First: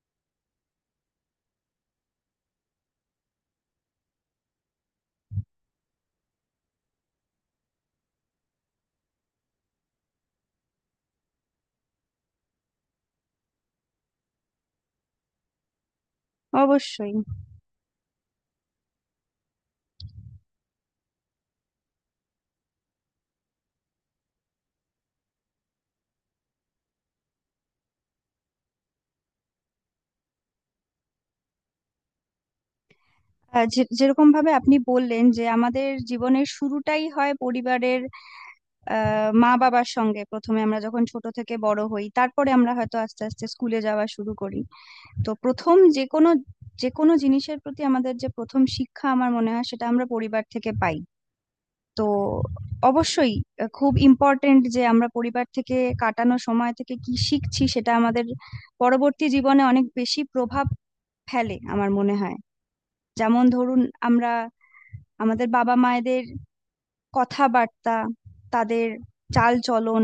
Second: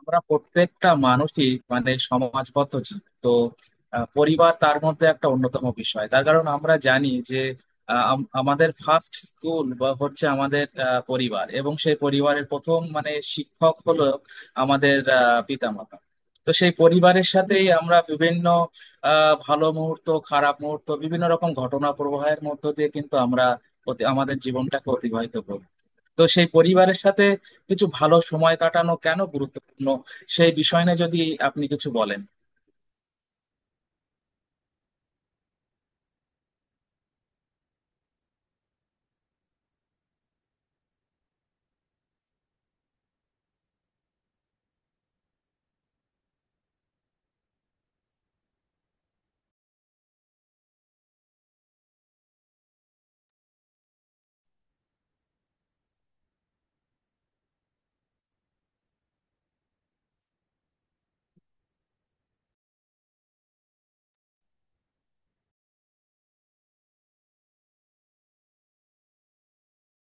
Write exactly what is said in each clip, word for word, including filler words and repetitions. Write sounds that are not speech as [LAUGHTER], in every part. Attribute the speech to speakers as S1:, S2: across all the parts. S1: আমরা প্রত্যেকটা মানুষই মানে সমাজবদ্ধ জীব তো। আহ, পরিবার তার মধ্যে একটা অন্যতম বিষয়, তার কারণ আমরা জানি যে আহ, আম- আমাদের ফার্স্ট স্কুল বা হচ্ছে আমাদের আহ, পরিবার, এবং সেই পরিবারের প্রথম মানে শিক্ষক হলো আমাদের আহ, পিতামাতা। তো সেই
S2: অবশ্যই।
S1: পরিবারের সাথেই আমরা বিভিন্ন আহ ভালো মুহূর্ত, খারাপ মুহূর্ত, বিভিন্ন রকম ঘটনা প্রবাহের মধ্য দিয়ে কিন্তু আমরা অতি- আমাদের জীবনটাকে অতিবাহিত করি। তো সেই পরিবারের সাথে কিছু ভালো সময় কাটানো কেন গুরুত্বপূর্ণ, সেই বিষয় নিয়ে যদি আপনি কিছু বলেন।
S2: আহ, যে- যেরকম ভাবে আপনি বললেন যে আমাদের জীবনের শুরুটাই হয় পরিবারের আহ, মা বাবার সঙ্গে। প্রথমে আমরা যখন ছোট থেকে বড় হই, তারপরে আমরা হয়তো আস্তে আস্তে স্কুলে যাওয়া শুরু করি। তো প্রথম যে কোনো যে কোনো জিনিসের প্রতি আমাদের যে প্রথম শিক্ষা, আমার মনে হয় সেটা আমরা পরিবার থেকে পাই। তো অবশ্যই আহ, খুব ইম্পর্টেন্ট যে আমরা পরিবার থেকে কাটানো সময় থেকে কি শিখছি সেটা আমাদের পরবর্তী জীবনে অনেক বেশি প্রভাব ফেলে আমার মনে হয়। যেমন ধরুন, আমরা আমাদের বাবা মায়েদের কথাবার্তা, তাদের চালচলন,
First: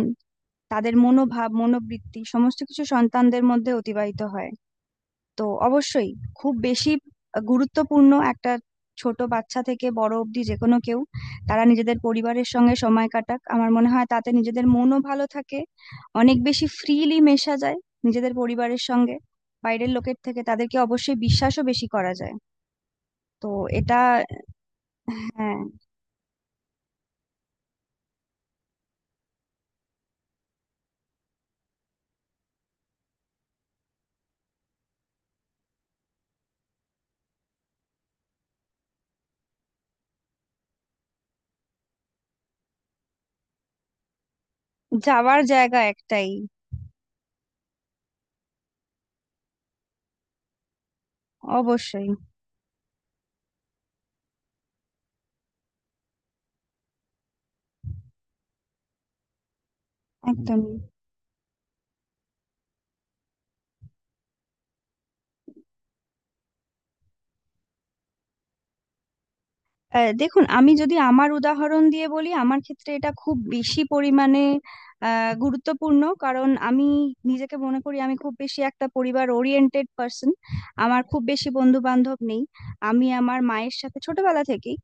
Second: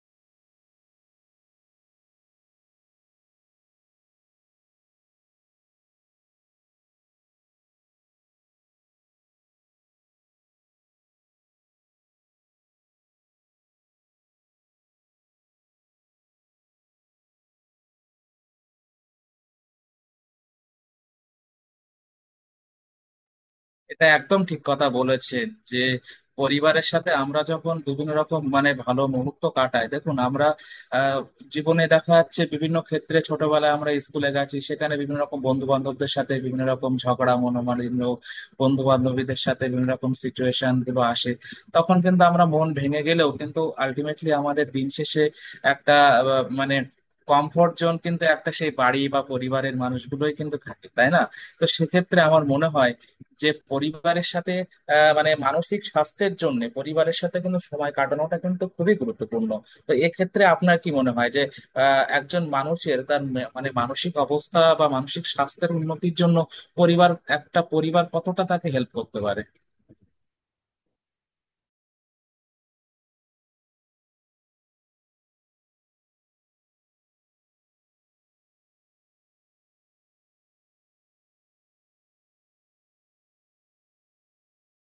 S2: তাদের মনোভাব মনোবৃত্তি সমস্ত কিছু সন্তানদের মধ্যে অতিবাহিত হয়। তো অবশ্যই খুব বেশি গুরুত্বপূর্ণ একটা। ছোট বাচ্চা থেকে বড় অবধি যে কোনো কেউ, তারা নিজেদের পরিবারের সঙ্গে সময় কাটাক, আমার মনে হয় তাতে নিজেদের মনও ভালো থাকে, অনেক বেশি ফ্রিলি মেশা যায় নিজেদের পরিবারের সঙ্গে। বাইরের লোকের থেকে তাদেরকে অবশ্যই বিশ্বাসও বেশি করা যায়। তো এটা।
S1: এটা একদম ঠিক কথা বলেছেন
S2: হ্যাঁ,
S1: যে পরিবারের সাথে আমরা যখন বিভিন্ন রকম মানে ভালো মুহূর্ত কাটাই, দেখুন আমরা আহ, জীবনে দেখা যাচ্ছে বিভিন্ন ক্ষেত্রে, ছোটবেলায় আমরা স্কুলে গেছি, সেখানে বিভিন্ন রকম বন্ধু বান্ধবদের সাথে বিভিন্ন রকম ঝগড়া মনোমালিন্য, বন্ধু বান্ধবীদের সাথে বিভিন্ন রকম সিচুয়েশন গুলো আসে। তখন কিন্তু আমরা মন ভেঙে গেলেও কিন্তু আলটিমেটলি আমাদের দিন শেষে
S2: যাওয়ার জায়গা
S1: একটা
S2: একটাই।
S1: আহ, মানে কমফোর্ট জোন কিন্তু, একটা সেই বাড়ি বা পরিবারের মানুষগুলোই কিন্তু থাকে, তাই না? তো
S2: অবশ্যই।
S1: সেক্ষেত্রে আমার মনে হয় যে পরিবারের সাথে আহ, মানে মানসিক স্বাস্থ্যের জন্য পরিবারের সাথে কিন্তু সময় কাটানোটা কিন্তু খুবই গুরুত্বপূর্ণ। তো এক্ষেত্রে
S2: একদমই।
S1: আপনার কি মনে হয় যে আহ, একজন মানুষের তার মে- মানে মানসিক অবস্থা বা মানসিক স্বাস্থ্যের উন্নতির জন্য পরিবার, একটা পরিবার কতটা তাকে হেল্প করতে পারে?
S2: আহ, দেখুন, আমি যদি আমার উদাহরণ দিয়ে বলি, আমার ক্ষেত্রে এটা খুব বেশি পরিমাণে আহ, গুরুত্বপূর্ণ, কারণ আমি নিজেকে মনে করি আমি খুব বেশি একটা পরিবার ওরিয়েন্টেড পার্সন। আমার খুব বেশি বন্ধু বান্ধব নেই। আমি আমার মায়ের সাথে ছোটবেলা থেকেই,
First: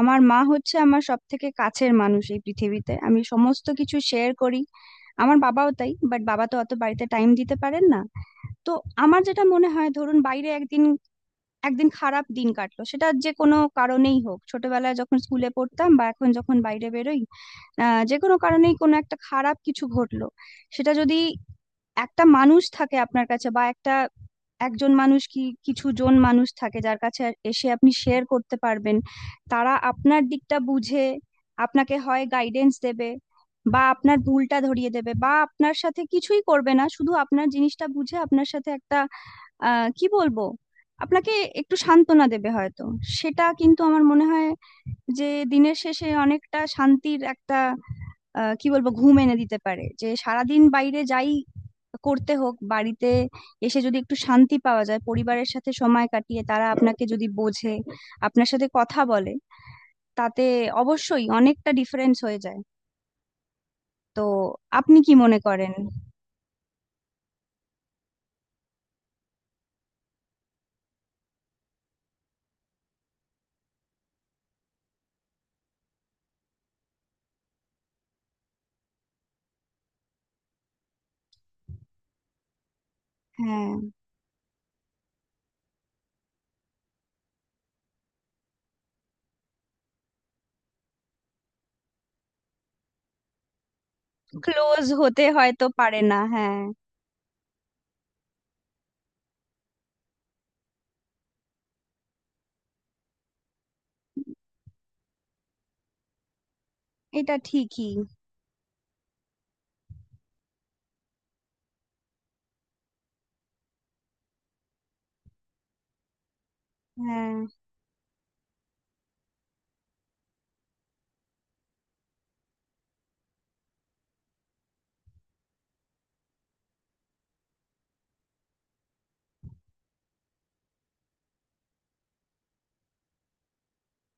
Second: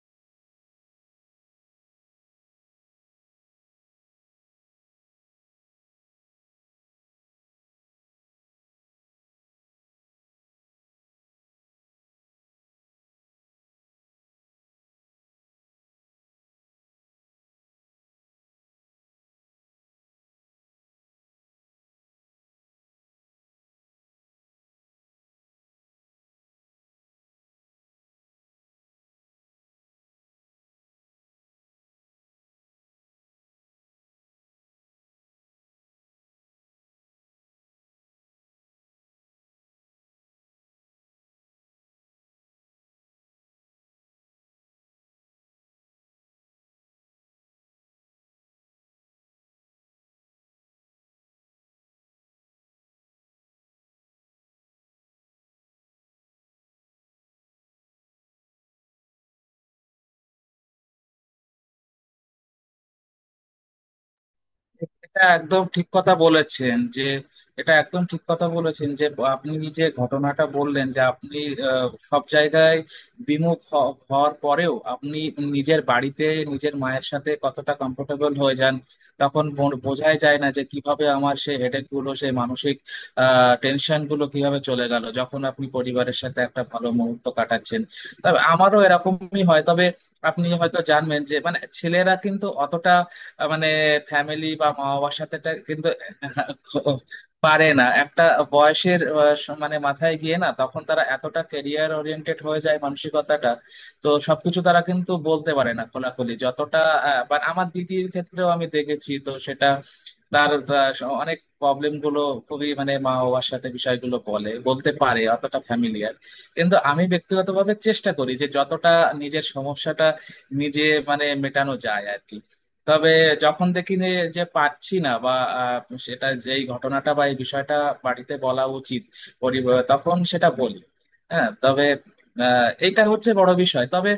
S2: আমার মা হচ্ছে আমার সব থেকে কাছের মানুষ এই পৃথিবীতে, আমি সমস্ত কিছু শেয়ার করি। আমার বাবাও তাই, বাট বাবা তো অত বাড়িতে টাইম দিতে পারেন না। তো আমার যেটা মনে হয়, ধরুন বাইরে একদিন একদিন খারাপ দিন কাটলো, সেটা যে কোনো কারণেই হোক, ছোটবেলায় যখন স্কুলে পড়তাম বা এখন যখন বাইরে বেরোই, আহ যে কোনো কারণেই কোনো একটা খারাপ কিছু ঘটলো, সেটা যদি একটা মানুষ থাকে আপনার কাছে, বা একটা একজন মানুষ কি কিছু জন মানুষ থাকে যার কাছে এসে আপনি শেয়ার করতে পারবেন, তারা আপনার দিকটা বুঝে আপনাকে হয় গাইডেন্স দেবে, বা আপনার ভুলটা ধরিয়ে দেবে, বা আপনার সাথে কিছুই করবে না, শুধু আপনার জিনিসটা বুঝে আপনার সাথে একটা, আহ কি বলবো আপনাকে একটু সান্ত্বনা দেবে হয়তো। সেটা কিন্তু আমার মনে হয় যে দিনের শেষে অনেকটা শান্তির একটা, আহ, কি বলবো ঘুম এনে দিতে পারে। যে সারাদিন বাইরে যাই করতে হোক, বাড়িতে এসে যদি একটু শান্তি পাওয়া যায় পরিবারের সাথে সময় কাটিয়ে, তারা আপনাকে যদি বোঝে, আপনার সাথে কথা বলে, তাতে অবশ্যই অনেকটা ডিফারেন্স হয়ে যায়। তো আপনি কি
S1: এটা
S2: মনে
S1: একদম
S2: করেন?
S1: ঠিক কথা বলেছেন যে এটা একদম ঠিক কথা বলেছেন যে আপনি, যে ঘটনাটা বললেন যে আপনি আহ, সব জায়গায় বিমুখ হ- হওয়ার পরেও আপনি নিজের বাড়িতে নিজের মায়ের সাথে কতটা কমফোর্টেবল হয়ে যান, তখন বো- বোঝাই যায় না যে কিভাবে আমার সেই হেডেক গুলো, সেই মানসিক আহ
S2: হ্যাঁ।
S1: টেনশন গুলো কিভাবে চলে গেল যখন আপনি পরিবারের সাথে একটা ভালো মুহূর্ত কাটাচ্ছেন। তবে আমারও এরকমই হয়, তবে আপনি হয়তো জানবেন যে মানে ছেলেরা কিন্তু অতটা আহ, মানে ফ্যামিলি বা মা
S2: ক্লোজ
S1: বাবার
S2: হতে
S1: সাথে টা
S2: হয়তো
S1: কিন্তু
S2: পারে না, হ্যাঁ।
S1: [LAUGHS] পারে না। একটা বয়সের আহ, স- মানে মাথায় গিয়ে না তখন তারা এতটা ক্যারিয়ার ওরিয়েন্টেড হয়ে যায় মানসিকতাটা। তো সবকিছু তারা কিন্তু বলতে পারে না খোলাখুলি যতটা, আহ,
S2: এটা
S1: বা আমার
S2: ঠিকই।
S1: দিদির ক্ষেত্রেও আমি দেখেছি তো সেটা, তার আহ, স- অনেক প্রবলেম গুলো খুবই মানে মা বাবার সাথে বিষয়গুলো বলে বলতে পারে অতটা ফ্যামিলিয়ার। কিন্তু আমি
S2: হ্যাঁ।
S1: ব্যক্তিগতভাবে চেষ্টা করি যে যতটা নিজের সমস্যাটা নিজে মানে মেটানো যায় আর কি। তবে যখন দেখি যে যে পারছি না বা আহ, সেটা যেই ঘটনাটা বা এই বিষয়টা বাড়িতে বলা উচিত, পরিবার, তখন সেটা বলি। হ্যাঁ, তবে আহ, এইটা হচ্ছে বড় বিষয়, তবে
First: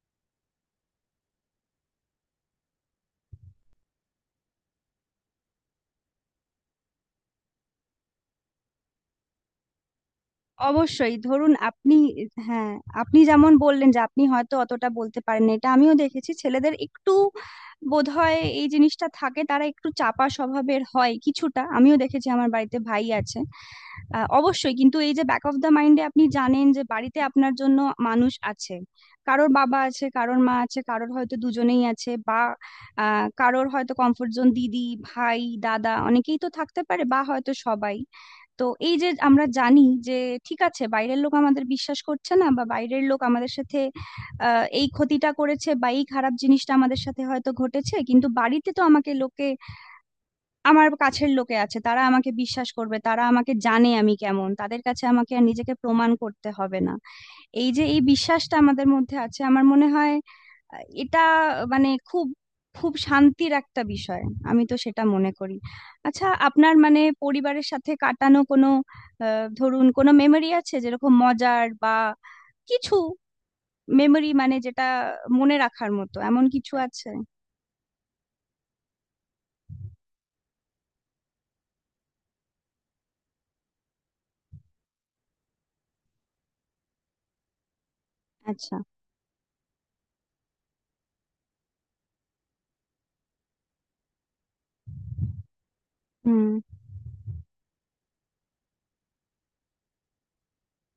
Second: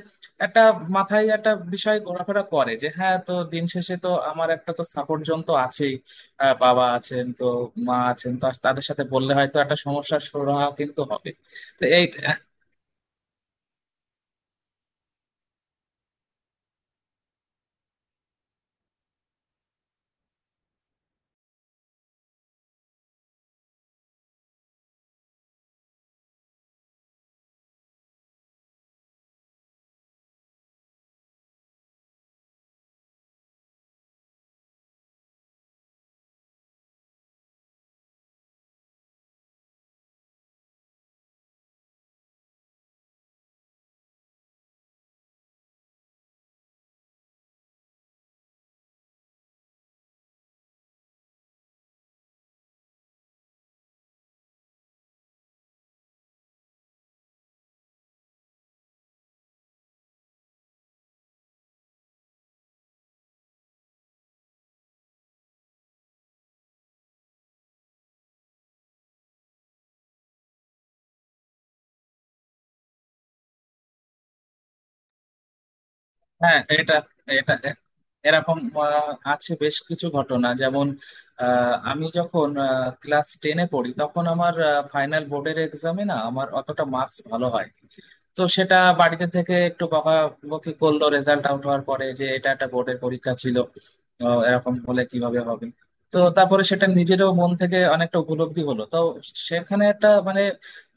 S1: একটা মাথায় একটা বিষয় ঘোরাফেরা করে যে হ্যাঁ, তো দিন শেষে তো আমার একটা তো সাপোর্ট জন তো আছেই। আহ, বাবা আছেন তো, মা আছেন তো, তাদের সাথে বললে হয়তো একটা সমস্যার সুরাহা কিন্তু
S2: অবশ্যই,
S1: হবে।
S2: ধরুন
S1: তো
S2: আপনি।
S1: এই
S2: হ্যাঁ, আপনি যেমন বললেন যে আপনি হয়তো অতটা বলতে পারেন না, এটা আমিও দেখেছি, ছেলেদের একটু বোধহয় এই জিনিসটা থাকে, তারা একটু চাপা স্বভাবের হয় কিছুটা, আমিও দেখেছি আমার বাড়িতে ভাই আছে। আহ, অবশ্যই, কিন্তু এই যে ব্যাক অফ দ্য মাইন্ডে আপনি জানেন যে বাড়িতে আপনার জন্য মানুষ আছে, কারোর বাবা আছে, কারোর মা আছে, কারোর হয়তো দুজনেই আছে, বা আহ, কারোর হয়তো কমফোর্ট জোন দিদি, ভাই, দাদা, অনেকেই তো থাকতে পারে, বা হয়তো সবাই। তো এই যে আমরা জানি যে ঠিক আছে বাইরের লোক আমাদের বিশ্বাস করছে না, বা বাইরের লোক আমাদের সাথে আহ, এই ক্ষতিটা করেছে, বা এই খারাপ জিনিসটা আমাদের সাথে হয়তো ঘটেছে, কিন্তু বাড়িতে তো আমাকে লোকে, আমার কাছের লোকে আছে, তারা আমাকে বিশ্বাস করবে, তারা আমাকে জানে আমি কেমন, তাদের কাছে আমাকে আর নিজেকে প্রমাণ করতে হবে না। এই যে এই বিশ্বাসটা আমাদের মধ্যে আছে আমার মনে হয় আহ, এটা মানে খুব খুব শান্তির একটা বিষয়। আমি তো সেটা মনে করি। আচ্ছা, আপনার মানে পরিবারের সাথে কাটানো কোনো আহ, ধরুন কোনো মেমোরি আছে যেরকম মজার বা কিছু মেমোরি, মানে যেটা মনে রাখার মতো, এমন
S1: হ্যাঁ,
S2: কিছু
S1: এটা
S2: আছে?
S1: এটা এরকম আহ, আছে বেশ কিছু ঘটনা। যেমন আহ, আমি যখন ক্লাস টেনে পড়ি তখন আমার ফাইনাল বোর্ডের এক্সামে না আমার অতটা মার্কস ভালো হয়। তো সেটা
S2: আচ্ছা।
S1: বাড়িতে থেকে একটু বকাবকি করলো রেজাল্ট আউট হওয়ার পরে যে এটা একটা বোর্ডের পরীক্ষা ছিল, আহ, এরকম হলে কিভাবে হবে। তো
S2: হুম।
S1: তারপরে সেটা নিজেরও মন থেকে অনেকটা উপলব্ধি হলো তো। সেখানে একটা মানে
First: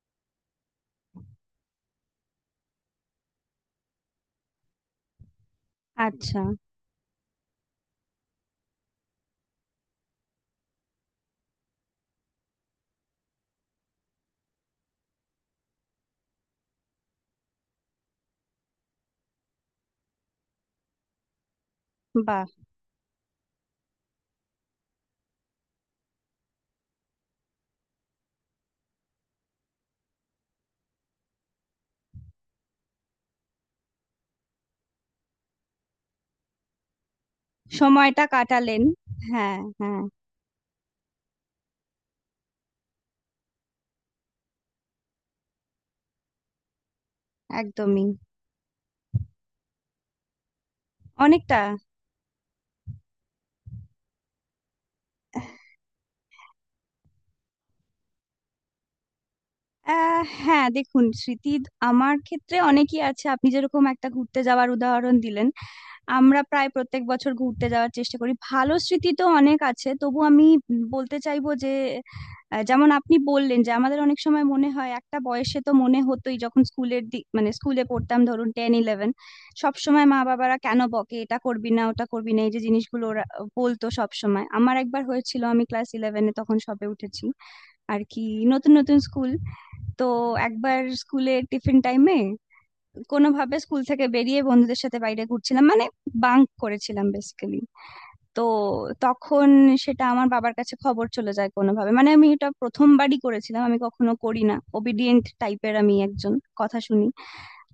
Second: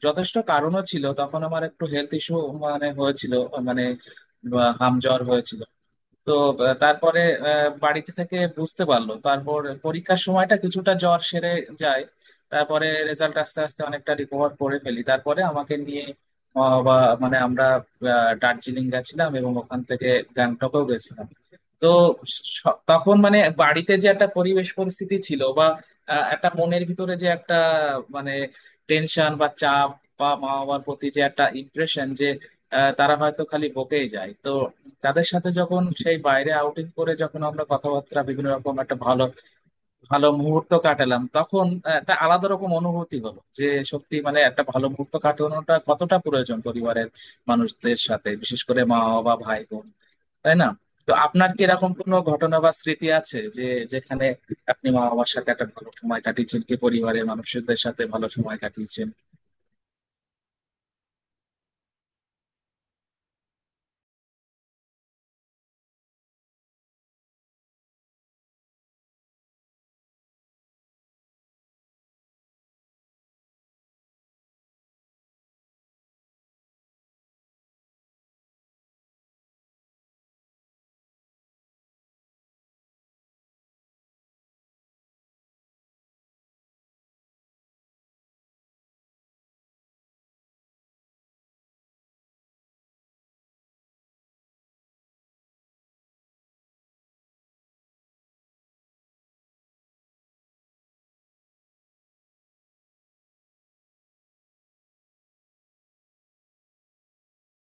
S1: যথেষ্ট কারণও ছিল, তখন আমার একটু হেলথ ইস্যু মানে হয়েছিল, মানে হাম জ্বর হয়েছিল। তো
S2: আচ্ছা।
S1: আহ, তারপরে আহ, বাড়িতে থেকে বুঝতে পারলো। তারপর পরীক্ষার সময়টা কিছুটা জ্বর সেরে যায়। তারপরে রেজাল্ট আস্তে আস্তে অনেকটা রিকভার করে ফেলি, তারপরে আমাকে নিয়ে আহ, বা মানে আমরা আহ, দার্জিলিং গেছিলাম এবং ওখান থেকে গ্যাংটকেও গেছিলাম। তো
S2: বাহ।
S1: স- তখন মানে বাড়িতে যে একটা পরিবেশ পরিস্থিতি ছিল, বা আহ, একটা মনের ভিতরে যে একটা মানে টেনশন বা চাপ, বা মা বাবার প্রতি যে একটা ইমপ্রেশন যে আহ, তারা হয়তো খালি বকেই যায়, তো তাদের সাথে যখন সেই বাইরে আউটিং করে যখন আমরা কথাবার্তা
S2: সময়টা
S1: বিভিন্ন রকম
S2: কাটালেন।
S1: একটা ভালো
S2: হ্যাঁ, হ্যাঁ।
S1: ভালো মুহূর্ত কাটালাম, তখন একটা আলাদা রকম অনুভূতি হলো যে সত্যি মানে একটা ভালো মুহূর্ত কাটানোটা কতটা প্রয়োজন পরিবারের মানুষদের
S2: একদমই।
S1: সাথে, বিশেষ করে মা বাবা ভাই বোন, তাই না? তো আপনার
S2: অনেকটা।
S1: কি এরকম কোনো ঘটনা বা স্মৃতি আছে যে যেখানে আপনি মা বাবার সাথে একটা ভালো সময় কাটিয়েছেন কি পরিবারের মানুষদের সাথে ভালো সময় কাটিয়েছেন?
S2: আহ, হ্যাঁ দেখুন, স্মৃতি আমার ক্ষেত্রে অনেকই আছে। আপনি যেরকম একটা ঘুরতে যাওয়ার উদাহরণ দিলেন, আমরা প্রায় প্রত্যেক বছর ঘুরতে যাওয়ার চেষ্টা করি, ভালো স্মৃতি তো অনেক আছে, তবু আমি বলতে চাইবো যে আহ, যেমন আপনি বললেন যে আমাদের অনেক সময় মনে হয় একটা বয়সে, তো মনে হতোই যখন স্কুলের দিক, মানে স্কুলে পড়তাম, ধরুন টেন ইলেভেন, সব সময় মা বাবারা কেন বকে, এটা করবি না ওটা করবি না, এই যে জিনিসগুলো ওরা বলতো সব সময়। আমার একবার হয়েছিল, আমি ক্লাস ইলেভেনে তখন সবে উঠেছি আর কি, নতুন নতুন স্কুল। তো একবার স্কুলে টিফিন টাইমে কোনোভাবে স্কুল থেকে বেরিয়ে বন্ধুদের সাথে বাইরে ঘুরছিলাম, মানে বাঙ্ক করেছিলাম বেসিক্যালি। তো তখন সেটা আমার বাবার কাছে খবর চলে যায় কোনোভাবে, মানে আমি এটা প্রথমবারই করেছিলাম, আমি কখনো করি না, ওবিডিয়েন্ট টাইপের আমি একজন, কথা শুনি।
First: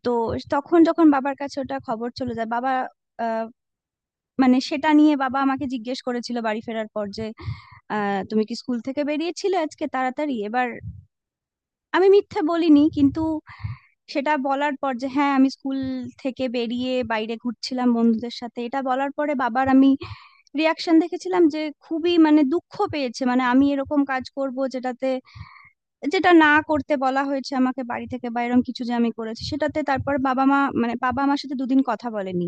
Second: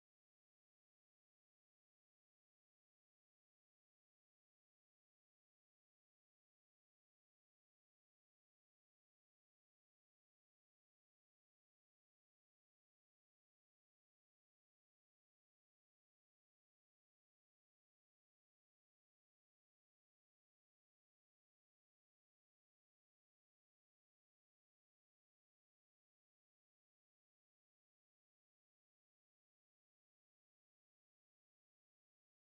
S2: তো তখন যখন বাবার কাছে ওটা খবর চলে যায়, বাবা, আহ, মানে সেটা নিয়ে বাবা আমাকে জিজ্ঞেস করেছিল বাড়ি ফেরার পর যে আহ, তুমি কি স্কুল থেকে বেরিয়েছিলে আজকে তাড়াতাড়ি এবার। আমি মিথ্যা বলিনি কিন্তু, সেটা বলার পর যে হ্যাঁ আমি স্কুল থেকে বেরিয়ে বাইরে ঘুরছিলাম বন্ধুদের সাথে, এটা বলার পরে বাবার আমি রিয়াকশন দেখেছিলাম যে খুবই মানে দুঃখ পেয়েছে, মানে আমি এরকম কাজ করব যেটাতে, যেটা না করতে বলা হয়েছে আমাকে বাড়ি থেকে বা এরকম কিছু যে আমি করেছি সেটাতে। তারপর বাবা মা, মানে বাবা আমার সাথে দুদিন কথা বলেনি।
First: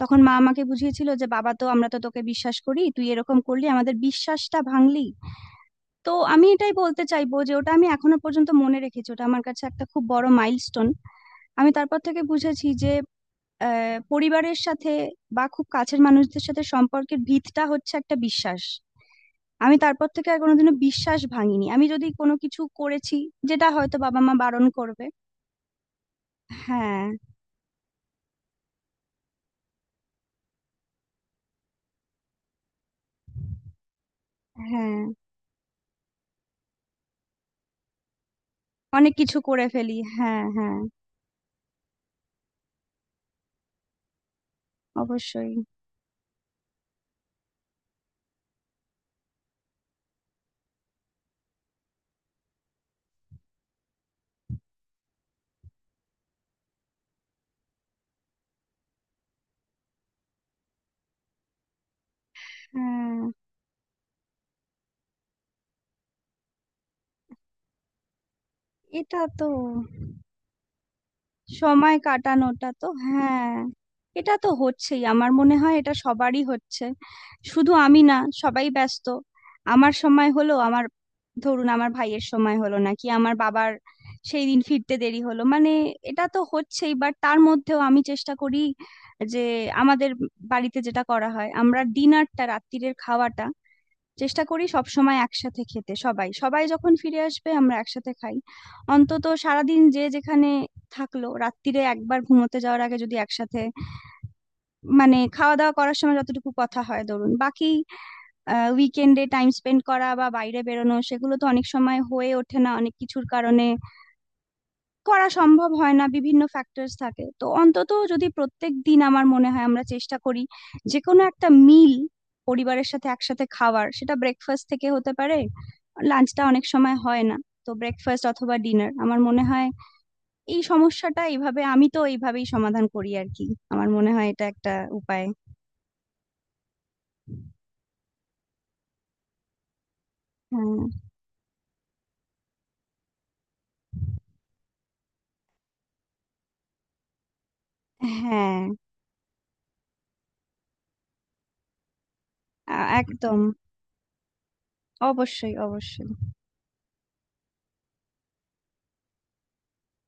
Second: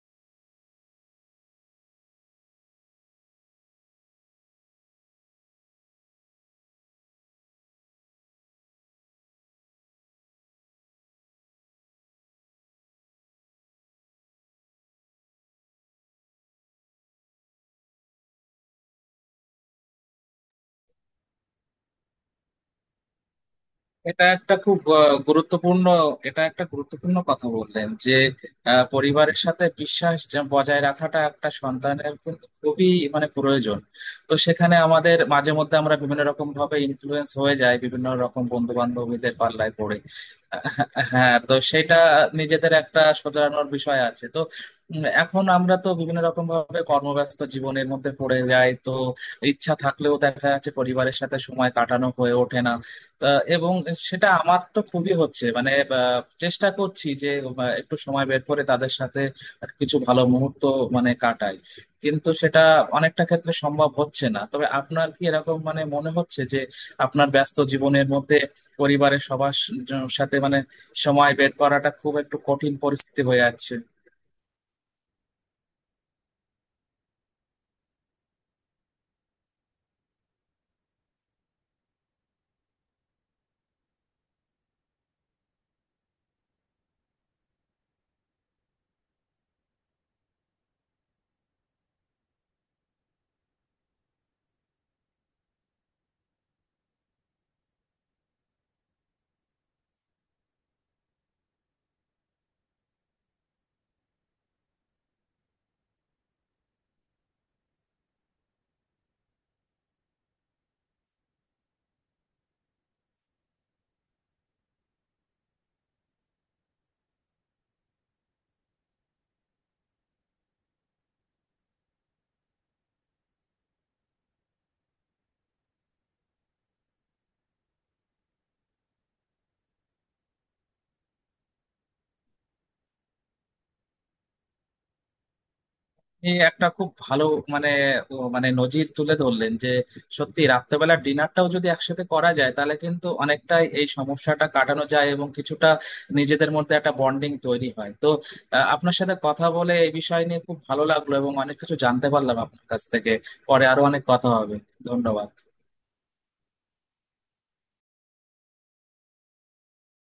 S2: তখন মা আমাকে বুঝিয়েছিল যে বাবা তো, আমরা তো তোকে বিশ্বাস করি, তুই এরকম করলি আমাদের বিশ্বাসটা ভাঙলি। তো আমি এটাই বলতে চাইবো যে ওটা আমি এখনো পর্যন্ত মনে রেখেছি, ওটা আমার কাছে একটা খুব বড় মাইলস্টোন। আমি তারপর থেকে বুঝেছি যে আহ, পরিবারের সাথে বা খুব কাছের মানুষদের সাথে সম্পর্কের ভিতটা হচ্ছে একটা বিশ্বাস। আমি তারপর থেকে আর কোনোদিনও বিশ্বাস ভাঙিনি, আমি যদি কোনো কিছু করেছি যেটা হয়তো বাবা
S1: এটা
S2: মা
S1: একটা
S2: বারণ
S1: খুব
S2: করবে।
S1: আহ, গুরুত্বপূর্ণ এটা একটা
S2: হ্যাঁ।
S1: গুরুত্বপূর্ণ কথা বললেন যে আহ, পরিবারের সাথে বিশ্বাস যে বজায় রাখাটা একটা সন্তানের কিন্তু খুবই মানে প্রয়োজন। তো সেখানে
S2: হ্যাঁ,
S1: আমাদের মাঝে মধ্যে আমরা বিভিন্ন রকম ভাবে ইনফ্লুয়েন্স হয়ে যায় বিভিন্ন রকম বন্ধু
S2: অনেক
S1: বান্ধবীদের
S2: কিছু করে
S1: পাল্লায় পড়ে।
S2: ফেলি, হ্যাঁ, হ্যাঁ।
S1: আহ, হ্যাঁ, তো সেটা নিজেদের একটা শোধরানোর বিষয় আছে তো। উম, এখন
S2: অবশ্যই।
S1: আমরা তো বিভিন্ন রকম ভাবে কর্মব্যস্ত জীবনের মধ্যে পড়ে যাই, তো ইচ্ছা থাকলেও দেখা যাচ্ছে পরিবারের সাথে সময় কাটানো হয়ে ওঠে না। তা, এবং সেটা আমার তো খুবই হচ্ছে মানে, আহ, চেষ্টা করছি যে আহ, একটু সময় বের করে তাদের সাথে কিছু ভালো মুহূর্ত মানে কাটাই, কিন্তু সেটা অনেকটা
S2: হ্যাঁ।
S1: ক্ষেত্রে সম্ভব হচ্ছে না। তবে আপনার কি এরকম মানে মনে হচ্ছে যে আপনার ব্যস্ত জীবনের মধ্যে
S2: এটা
S1: পরিবারের
S2: তো,
S1: সবার স- সাথে মানে সময় বের করাটা
S2: সময়
S1: খুব একটু
S2: কাটানোটা
S1: কঠিন
S2: তো,
S1: পরিস্থিতি হয়ে
S2: হ্যাঁ,
S1: যাচ্ছে?
S2: এটা তো হচ্ছেই, আমার মনে হয় এটা সবারই হচ্ছে, শুধু আমি না, সবাই ব্যস্ত। আমার সময় হলো, আমার ধরুন আমার ভাইয়ের সময় হলো না, কি আমার বাবার সেই দিন ফিরতে দেরি হলো, মানে এটা তো হচ্ছেই। বাট তার মধ্যেও আমি চেষ্টা করি যে, আমাদের বাড়িতে যেটা করা হয়, আমরা ডিনারটা, রাত্তিরের খাওয়াটা চেষ্টা করি সব সময় একসাথে খেতে, সবাই সবাই যখন ফিরে আসবে আমরা একসাথে খাই। অন্তত সারাদিন যে যেখানে থাকলো, রাত্তিরে একবার ঘুমোতে যাওয়ার আগে যদি একসাথে মানে খাওয়া দাওয়া করার সময় যতটুকু কথা হয়। ধরুন বাকি উইকেন্ডে টাইম স্পেন্ড করা বা বাইরে বেরোনো, সেগুলো তো অনেক সময় হয়ে ওঠে না অনেক কিছুর কারণে, করা সম্ভব হয় না, বিভিন্ন ফ্যাক্টরস থাকে। তো অন্তত যদি প্রত্যেক দিন, আমার মনে হয় আমরা চেষ্টা করি যে কোনো একটা মিল পরিবারের সাথে একসাথে খাওয়ার, সেটা ব্রেকফাস্ট থেকে হতে পারে, লাঞ্চটা অনেক সময় হয় না, তো ব্রেকফাস্ট অথবা ডিনার আমার মনে হয়। এই সমস্যাটা এইভাবে, আমি তো এইভাবেই সমাধান করি আর কি। আমার মনে হয় এটা একটা উপায়।
S1: আপনি একটা খুব ভালো মানে, ও মানে নজির তুলে ধরলেন যে সত্যি
S2: হ্যাঁ।
S1: রাত্রেবেলার ডিনারটাও যদি একসাথে করা যায় তাহলে কিন্তু অনেকটাই এই সমস্যাটা কাটানো যায়, এবং কিছুটা নিজেদের মধ্যে একটা বন্ডিং তৈরি হয় তো।
S2: হ্যাঁ।
S1: আহ, আপনার সাথে কথা বলে এই বিষয় নিয়ে খুব ভালো লাগলো এবং অনেক কিছু জানতে পারলাম আপনার কাছ
S2: আ-
S1: থেকে।
S2: একদম।
S1: পরে আরো অনেক কথা হবে। ধন্যবাদ।
S2: অবশ্যই, অবশ্যই।